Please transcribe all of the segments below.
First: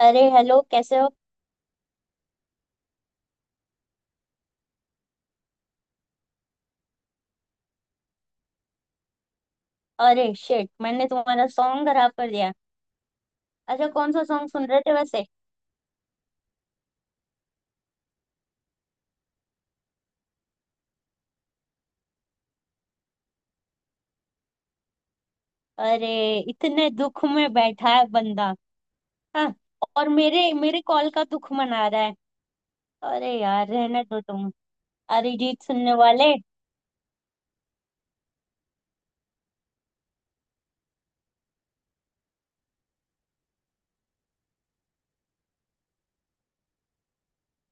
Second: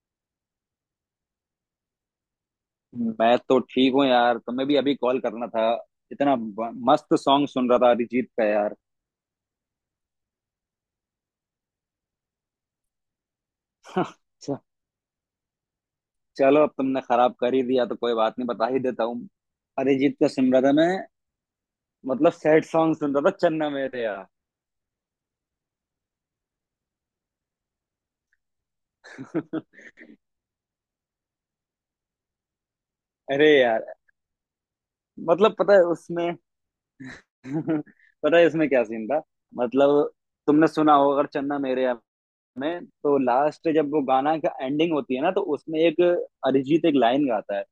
अरे हेलो कैसे हो। मैं तो ठीक हूँ यार, तुम्हें भी अभी कॉल करना था। इतना मस्त सॉन्ग सुन रहा था अरिजीत का यार। अरे शिट मैंने तुम्हारा सॉन्ग खराब कर दिया। अच्छा कौन सा सॉन्ग च- सुन रहे थे वैसे। चलो, अब तुमने खराब कर ही दिया तो कोई बात नहीं, बता ही देता हूँ। अरिजीत का सुन रहा था मैं। मतलब सैड सॉन्ग सुन रहा था, चन्ना मेरे यार। अरे इतने दुख में बैठा है बंदा। हाँ और मेरे मेरे कॉल का दुख मना रहा है। अरे अरे यार यार, रहने दो तुम मतलब अरिजीत पता है सुनने उसमें वाले। पता है इसमें क्या सीन था। मतलब तुमने सुना होगा अगर चन्ना मेरे यार में, तो लास्ट जब वो गाना का एंडिंग होती है ना, तो उसमें एक अरिजीत एक लाइन गाता है,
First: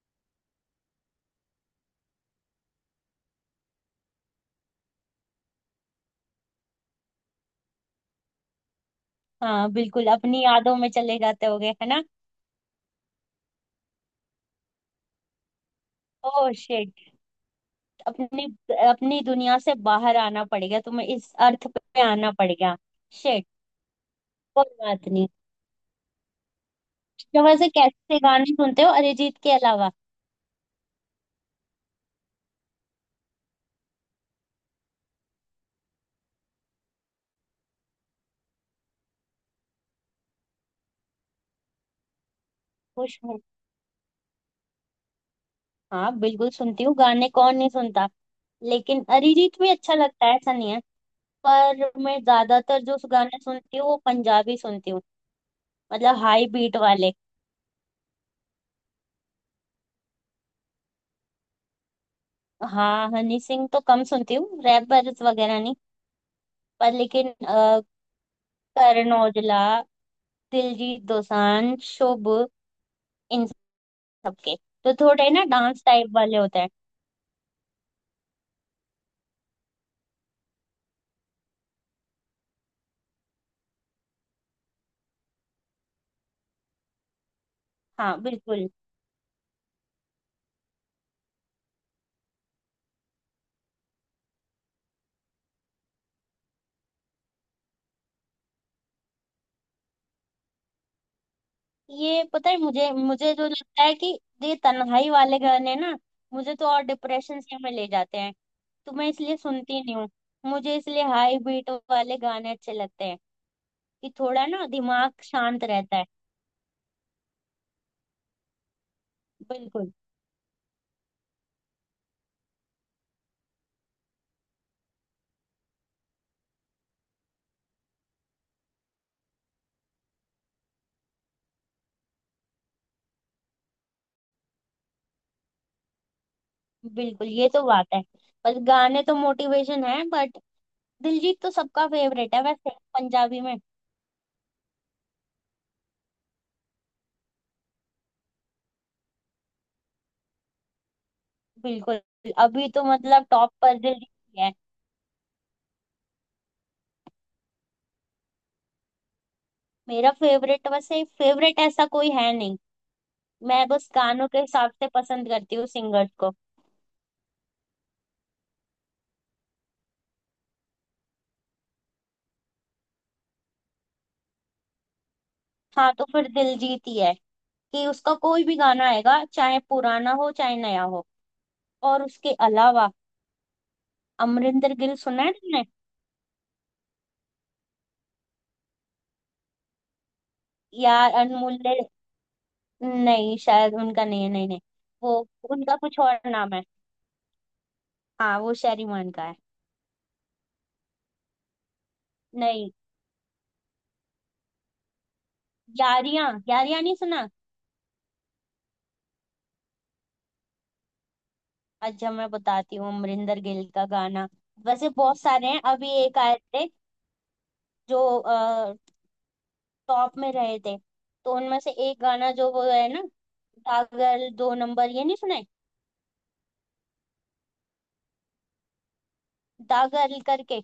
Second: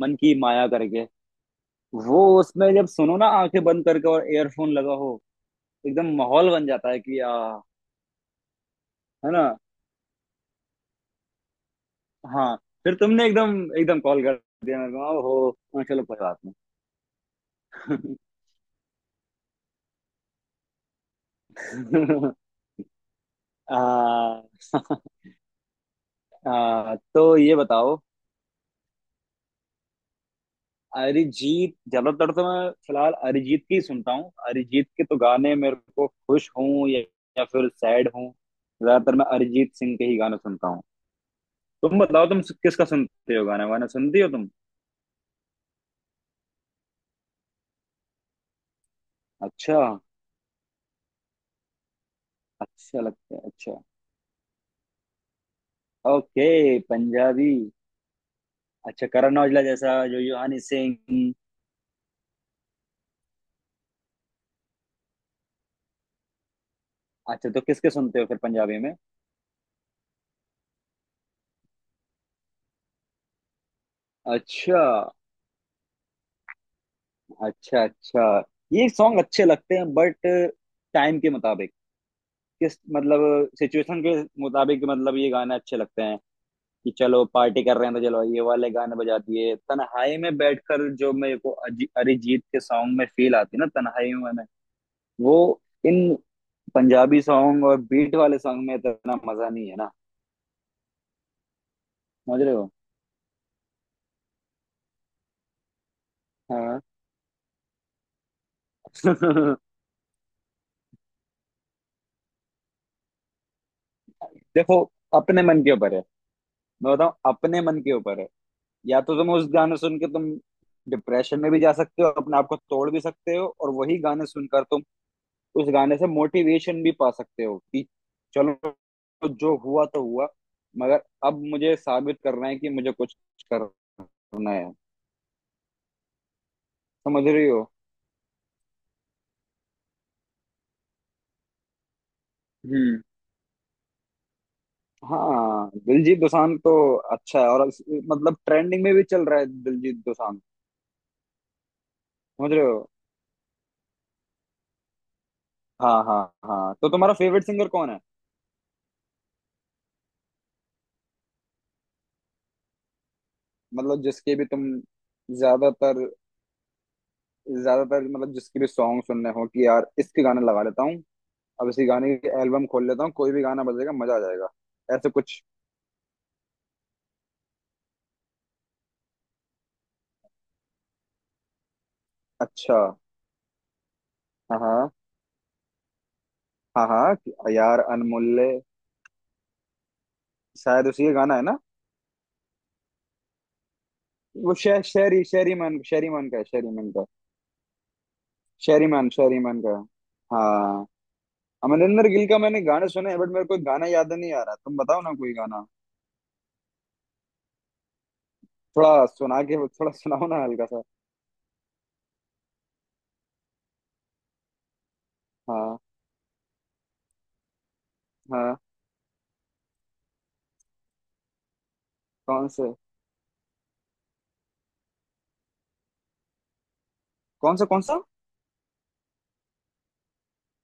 मन की माया करके। वो उसमें जब सुनो ना आंखें बंद करके और एयरफोन लगा हो, एकदम माहौल बन जाता है कि आ, है ना। हाँ बिल्कुल अपनी यादों में चले जाते होगे है ना। हाँ। फिर तुमने एकदम एकदम कॉल कर दिया मेरे को हो। हाँ, चलो कोई बात ओह नहीं। शिट। अपनी अपनी दुनिया से बाहर आना पड़ेगा तुम्हें इस अर्थ पे आना पड़ेगा। शिट आ, कोई बात नहीं। आ, तो तो ये वैसे बताओ। कैसे गाने सुनते हो अरिजीत के अलावा। अरिजीत ज्यादातर तो मैं फिलहाल अरिजीत की सुनता हूँ। अरिजीत के तो गाने मेरे को खुश हूँ या फिर सैड हूँ, ज्यादातर मैं अरिजीत सिंह के ही गाने सुनता हूँ। तुम बताओ, तुम किसका खुश। सुनते हो, गाना वाना सुनती हो तुम। हाँ बिल्कुल सुनती हूँ गाने कौन नहीं सुनता। लेकिन अरिजीत भी अच्छा, अच्छा लगता है ऐसा नहीं है। पर मैं ज्यादातर जो अच्छा लगता गाने है, अच्छा। सुनती हूँ वो पंजाबी सुनती हूँ। मतलब हाई ओके, बीट वाले। पंजाबी। अच्छा, करण औजला जैसा, जो यूहानी सिंह। हाँ हनी सिंह तो कम सुनती हूँ रैपर्स वगैरह नहीं। पर लेकिन अच्छा तो किसके सुनते हो फिर पंजाबी में। करण औजला, दिलजीत दोसांझ, शुभ, इन सबके अच्छा, तो थोड़े ना डांस टाइप वाले होते हैं। अच्छा, अच्छा। ये सॉन्ग अच्छे लगते हैं बट टाइम के मुताबिक, किस मतलब सिचुएशन के मुताबिक, मतलब ये गाने अच्छे लगते हैं कि चलो पार्टी कर रहे हैं तो हाँ चलो ये बिल्कुल। वाले गाने बजा दिए। तन्हाई में बैठकर जो मेरे को अरिजीत के सॉन्ग में फील आती है ना तन्हाई में, वो इन पंजाबी सॉन्ग और बीट वाले सॉन्ग में इतना मजा नहीं है ना। ये समझ पता रहे है हो। मुझे मुझे जो लगता है कि ये तन्हाई वाले गाने ना मुझे तो हाँ। और डिप्रेशन से में ले जाते हैं। तो मैं इसलिए सुनती नहीं हूँ। मुझे इसलिए हाई बीट वाले गाने अच्छे लगते हैं कि थोड़ा ना देखो, दिमाग अपने मन शांत के ऊपर रहता है। है। मैं बताऊं, अपने मन के ऊपर है। या तो तुम उस गाने बिल्कुल। सुन के तुम डिप्रेशन में भी जा सकते हो, अपने आप को तोड़ भी सकते हो, और वही गाने सुनकर तुम उस गाने से मोटिवेशन भी पा सकते हो कि चलो, जो हुआ तो हुआ, मगर अब मुझे साबित करना है कि मुझे कुछ करना है। समझ बिल्कुल रही ये हो। तो बात है। बस गाने तो मोटिवेशन है बट दिलजीत तो सबका फेवरेट है वैसे, पंजाबी में। हाँ। दिलजीत दोसांझ तो अच्छा है, और मतलब ट्रेंडिंग में भी चल रहा है दिलजीत दोसांझ। बिल्कुल। समझ रहे अभी तो हो। मतलब टॉप पर दिलजीत ही है। हाँ, हाँ, हाँ, तो तुम्हारा फेवरेट सिंगर कौन है। मेरा फेवरेट वैसे, फेवरेट ऐसा कोई है नहीं। मैं बस मतलब गानों जिसके के भी तुम हिसाब से पसंद करती हूँ ज्यादातर, सिंगर्स को। मतलब जिसके भी सॉन्ग सुनने हो कि यार इसके गाने लगा लेता हूँ, अब इसी गाने की एल्बम खोल लेता हूँ, कोई भी गाना बजेगा मजा आ जाएगा, ऐसे कुछ। हाँ तो फिर दिलजीत ही है कि उसका कोई भी गाना आएगा चाहे पुराना हो चाहे नया हो। और उसके अच्छा। अलावा हाँ, अमरिंदर हाँ। गिल सुना है तुमने। हाँ हाँ यार अनमोल्ले, शायद उसी यार का गाना है ना। अनमोल्य नहीं शायद उनका नहीं है, नहीं वो नहीं। वो शहरी शहरी उनका मान, कुछ शहरी और मान का है, नाम है। शहरी मान का। हाँ वो शेरी शहरी मान, मान का है। शहरी मान का। हाँ। अमरिंदर गिल का मैंने नहीं गाने सुने हैं बट मेरे को गाना याद नहीं आ रहा, तुम बताओ ना कोई गाना, यारियां, यारियां नहीं सुना। थोड़ा सुना के, थोड़ा सुनाओ ना हल्का सा। अच्छा मैं बताती हूँ अमरिंदर गिल का गाना। वैसे बहुत सारे हैं हाँ। अभी एक आए थे जो हाँ। टॉप में रहे थे। तो उनमें से एक गाना कौन जो वो से। है ना दागल दो नंबर ये नहीं सुने, कौन सा, कौन सा। दागल करके।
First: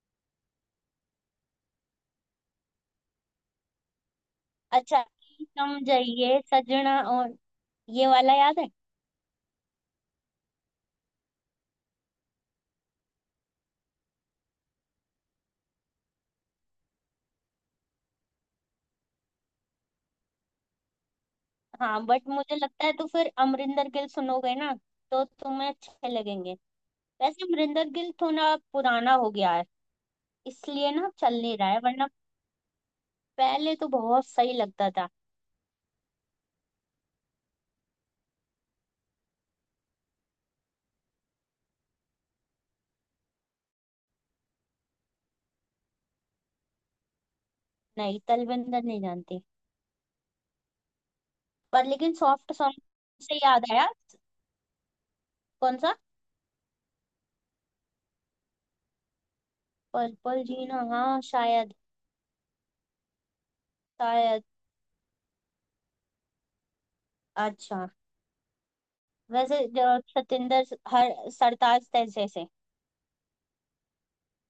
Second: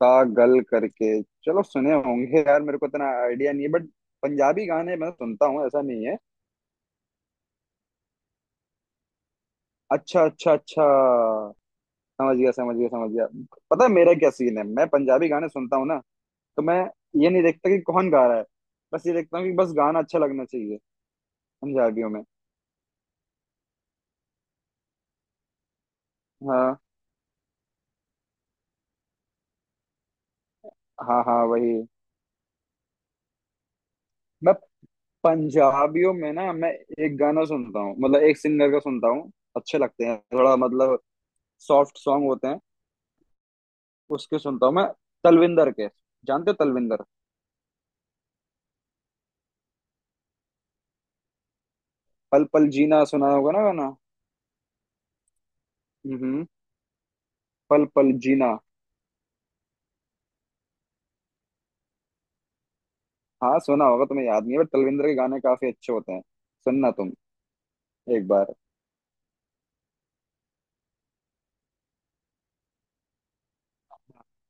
पागल करके, चलो सुने होंगे यार, मेरे को इतना आइडिया नहीं है बट पंजाबी गाने अच्छा, मैं सुनता हूँ ऐसा नहीं है। समझिए सजना और ये वाला याद है। अच्छा, अच्छा, अच्छा। समझ गया, समझ गया, समझ गया। पता है मेरा क्या सीन है, मैं पंजाबी गाने सुनता हूँ ना, तो मैं ये नहीं देखता कि कौन गा रहा है, बस ये देखता हूँ कि बस गाना अच्छा लगना चाहिए हाँ पंजाबियों में। बट मुझे लगता है तो फिर अमरिंदर गिल सुनोगे ना तो तुम्हें अच्छे लगेंगे। हाँ, वैसे अमरिंदर गिल थोड़ा पुराना हो गया है इसलिए ना हाँ, चल हाँ, नहीं रहा वही। है वरना पहले तो बहुत सही मैं लगता था। पंजाबियों में ना, मैं एक गाना सुनता हूँ, मतलब एक सिंगर का सुनता हूँ, अच्छे लगते हैं, थोड़ा मतलब सॉफ्ट सॉन्ग होते हैं, उसके सुनता हूँ मैं, तलविंदर के। जानते हो तलविंदर। नहीं तलविंदर नहीं जानती। पर लेकिन पल सॉफ्ट पल सॉन्ग जीना सुना से होगा याद ना आया। गाना। कौन सा। हम्म, पल पल जीना। पर्पल जीना हाँ शायद। हाँ सुना होगा तुम्हें, शायद। याद नहीं है बट तलविंदर के गाने काफी अच्छे होते हैं। सुनना तुम अच्छा। एक बार। वैसे जो सतिंदर हर सरताज जैसे से।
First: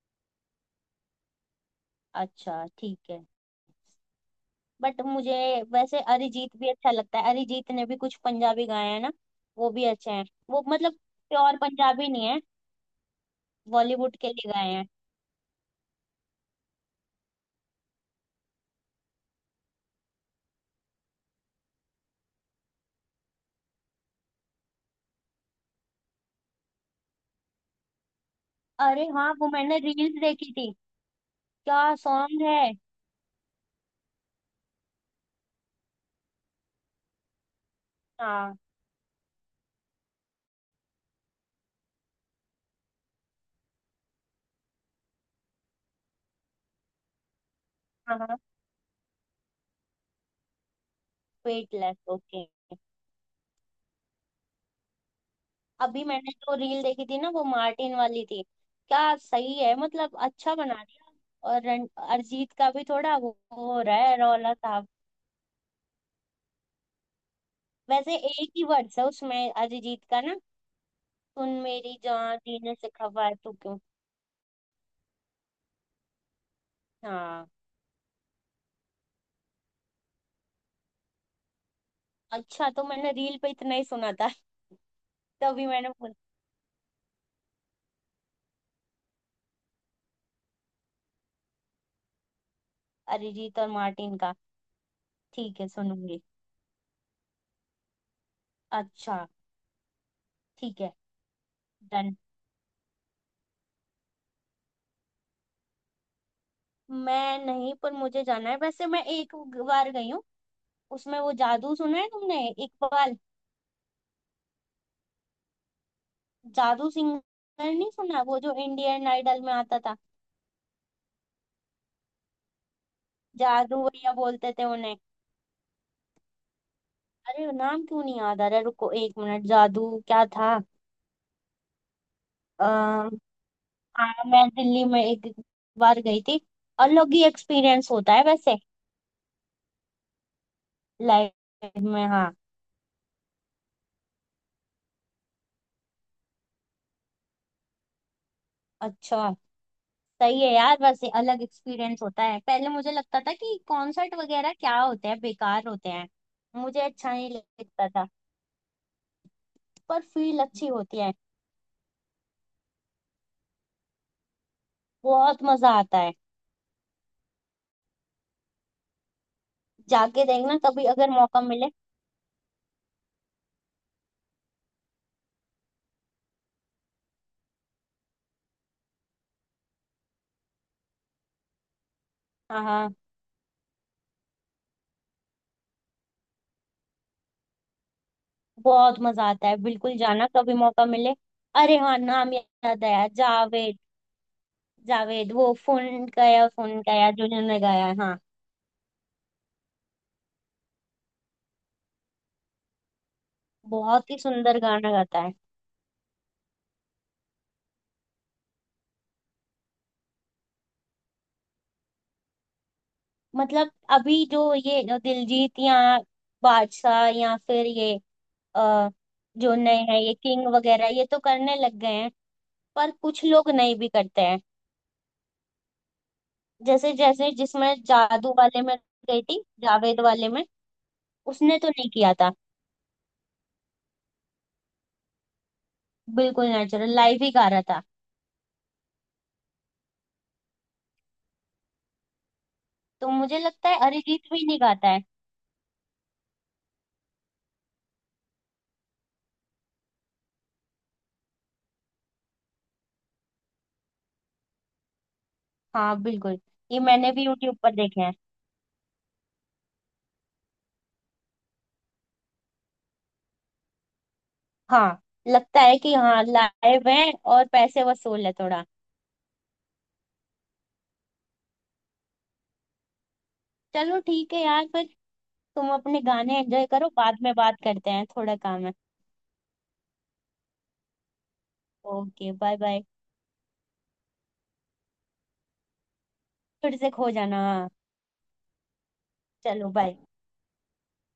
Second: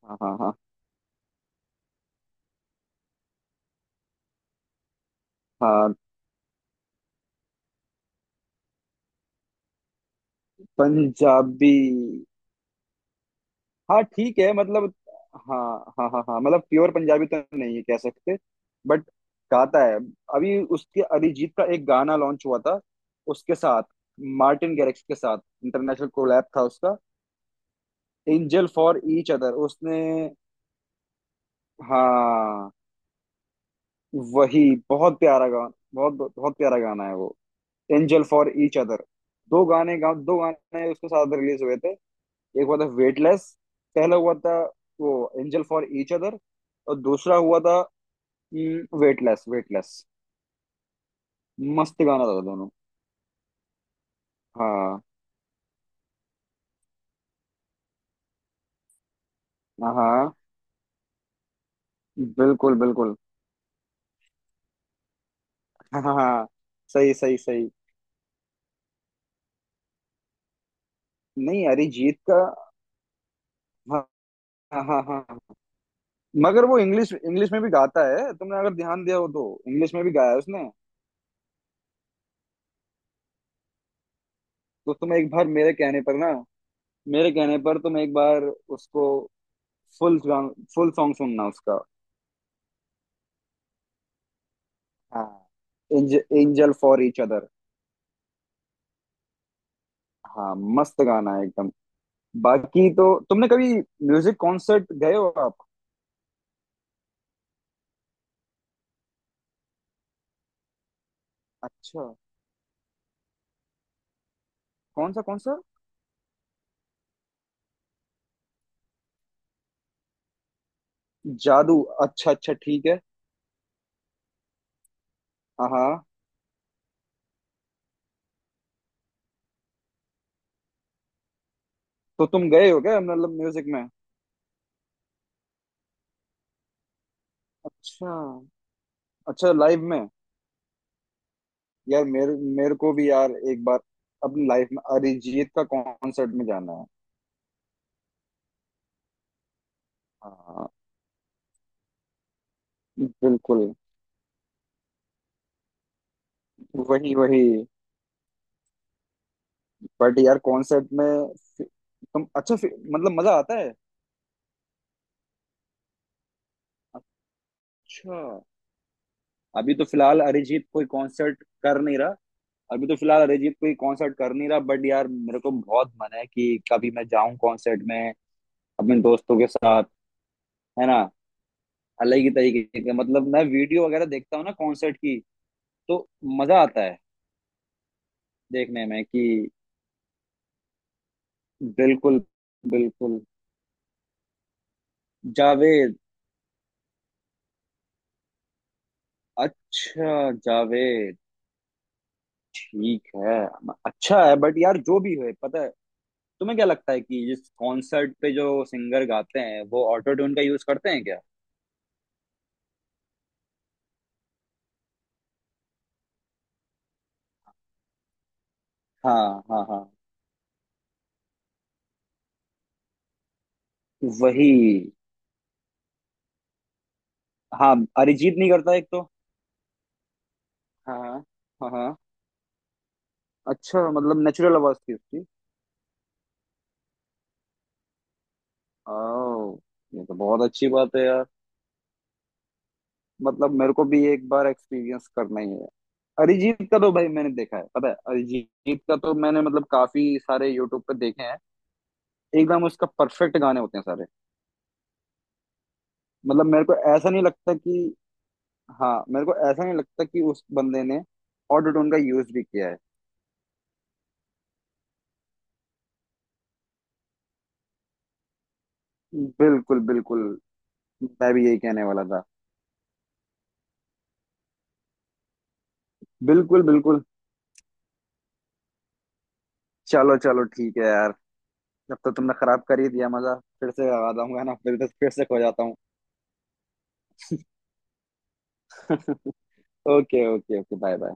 हाँ, हाँ, हाँ, अच्छा ठीक है बट मुझे, हाँ, वैसे अरिजीत भी अच्छा लगता है। अरिजीत ने भी कुछ पंजाबी गाए हैं ना वो भी अच्छे हैं। वो मतलब प्योर पंजाबी। पंजाबी नहीं है हाँ बॉलीवुड के ठीक लिए है, गाए हैं। मतलब हाँ हाँ हाँ हाँ, मतलब प्योर पंजाबी तो नहीं है कह सकते, बट गाता है। अभी उसके अरिजीत का एक गाना लॉन्च हुआ था, उसके साथ, मार्टिन गैरिक्स के साथ, इंटरनेशनल कोलैब था उसका, एंजल फॉर अरे हाँ ईच वो अदर मैंने उसने। रील्स देखी थी। क्या सॉन्ग है। हाँ, वही। बहुत प्यारा गाना, बहुत बहुत प्यारा गाना है वो, एंजल फॉर हाँ ईच अदर। दो गाने उसके साथ रिलीज हुए थे। एक हुआ था वेटलेस, पहला हुआ था वो, एंजल फॉर ईच अदर, और दूसरा हुआ था हाँ हाँ। Weightless, weightless. वेटलेस, मस्त गाना था ओके। दोनों। हाँ। अभी मैंने जो रील देखी थी ना वो मार्टिन वाली थी। क्या सही है मतलब हाँ, अच्छा बना दिया। और अरिजीत का बिल्कुल भी बिल्कुल। थोड़ा वो हो रहा है रौला साहब। हाँ। सही, सही, सही। वैसे एक ही वर्ड्स है उसमें अरिजीत का ना, सुन नहीं, मेरी अरिजीत जान का। जीने से खबर है तू क्यों। हाँ, हाँ, हाँ, हाँ। मगर वो इंग्लिश, हाँ इंग्लिश में भी गाता है, तुमने अगर ध्यान दिया हो तो इंग्लिश में भी गाया है उसने। अच्छा तो मैंने रील पे इतना ही सुना था। तो तुम एक बार तभी मेरे मैंने कहने बोला पर ना, मेरे कहने पर तुम एक बार उसको फुल फुल सॉन्ग सुनना उसका। अरिजीत और मार्टिन का। हाँ। ठीक है सुनूंगी। Angel for each other. अच्छा हाँ। ठीक है, मस्त गाना है एकदम। डन। बाकी तो तुमने कभी म्यूजिक कॉन्सर्ट गए हो आप। मैं नहीं पर मुझे जाना है वैसे मैं एक बार गई हूँ। उसमें वो जादू सुना अच्छा। है तुमने इकबाल, कौन सा, कौन सा, जादू सिंगर नहीं सुना वो जो इंडियन आइडल में आता था। जादू। अच्छा, अच्छा, ठीक है। जादू भैया बोलते थे उन्हें। हाँ, हाँ। अरे नाम क्यों नहीं याद आ रहा, रुको एक मिनट, जादू क्या था। तो तुम आ, गए हो क्या, मतलब म्यूजिक में। हाँ मैं दिल्ली में एक बार गई थी। अलग ही एक्सपीरियंस अच्छा, होता है वैसे। अच्छा, लाइव में। लाइफ यार में हाँ। मेरे, मेरे को भी यार एक बार अपनी लाइफ में अरिजीत का कॉन्सर्ट में जाना है। अच्छा सही है हाँ, यार वैसे अलग एक्सपीरियंस होता है। पहले मुझे लगता था कि बिल्कुल। कॉन्सर्ट वगैरह क्या होते हैं बेकार होते हैं, मुझे अच्छा वही, नहीं वही। लगता था। पर बट फील यार अच्छी कॉन्सर्ट होती में, है। फि- तुम अच्छा मतलब मजा आता है। बहुत मजा आता है। अच्छा। अभी तो फिलहाल जाके देखना अरिजीत कभी कोई अगर मौका कॉन्सर्ट मिले। कर नहीं रहा। अभी तो फिलहाल अरिजीत कोई कॉन्सर्ट कर नहीं रहा, बट यार मेरे को बहुत मन है कि कभी मैं जाऊं कॉन्सर्ट में, अपने दोस्तों के साथ, है ना, अलग ही हाँ तरीके के, हाँ मतलब मैं वीडियो वगैरह देखता हूँ ना कॉन्सर्ट की, तो मजा आता है देखने बहुत में कि। मजा आता है बिल्कुल, जाना कभी मौका मिले। अरे हाँ बिल्कुल, नाम याद आया, बिल्कुल। जावेद। जावेद वो जावेद, फोन गया जो जिन्होंने गाया है, हाँ। अच्छा जावेद, ठीक है। बहुत ही अच्छा है, बट सुंदर यार गाना जो भी गाता है। है, पता है तुम्हें, क्या लगता है कि जिस कॉन्सर्ट पे जो सिंगर गाते हैं वो ऑटो ट्यून का यूज करते हैं क्या। मतलब अभी जो ये दिलजीत या बादशाह या फिर ये अ, हाँ, जो हाँ, नए हाँ, हैं ये किंग वगैरह ये तो करने लग गए हैं। पर कुछ लोग नहीं भी करते हैं। वही। जैसे जैसे जिसमें हाँ, जादू अरिजीत नहीं वाले करता में एक तो। गई थी, जावेद वाले में हाँ, उसने तो हाँ। नहीं हाँ, किया था। अच्छा, मतलब नेचुरल आवाज थी उसकी। बिल्कुल नेचुरल लाइव ही गा रहा था। आओ, ये तो बहुत अच्छी बात है यार। तो मुझे मतलब लगता मेरे है को भी एक अरिजीत भी बार नहीं गाता है। एक्सपीरियंस करना ही है। अरिजीत का तो भाई मैंने देखा है, पता है, अरिजीत का तो मैंने मतलब काफी सारे यूट्यूब पे देखे हैं, एकदम उसका परफेक्ट गाने होते हैं सारे। हाँ बिल्कुल मतलब मेरे को ये ऐसा मैंने नहीं भी लगता यूट्यूब पर कि, देखे हैं। हाँ मेरे को ऐसा नहीं लगता कि उस बंदे ने ऑटो ट्यून का यूज भी किया है। हाँ लगता है कि हाँ लाइव है और पैसे वसूल है थोड़ा। बिल्कुल, बिल्कुल। मैं भी यही कहने वाला था। चलो ठीक है यार फिर तुम अपने गाने बिल्कुल, एंजॉय करो, बिल्कुल। बाद में बात करते हैं, थोड़ा काम है। चलो चलो, ठीक है यार। जब तो ओके तुमने बाय खराब कर बाय। ही दिया मजा, फिर से लगा दूंगा ना, फिर से खो जाता हूँ। फिर से खो जाना। ओके चलो bye. Okay okay, bye bye.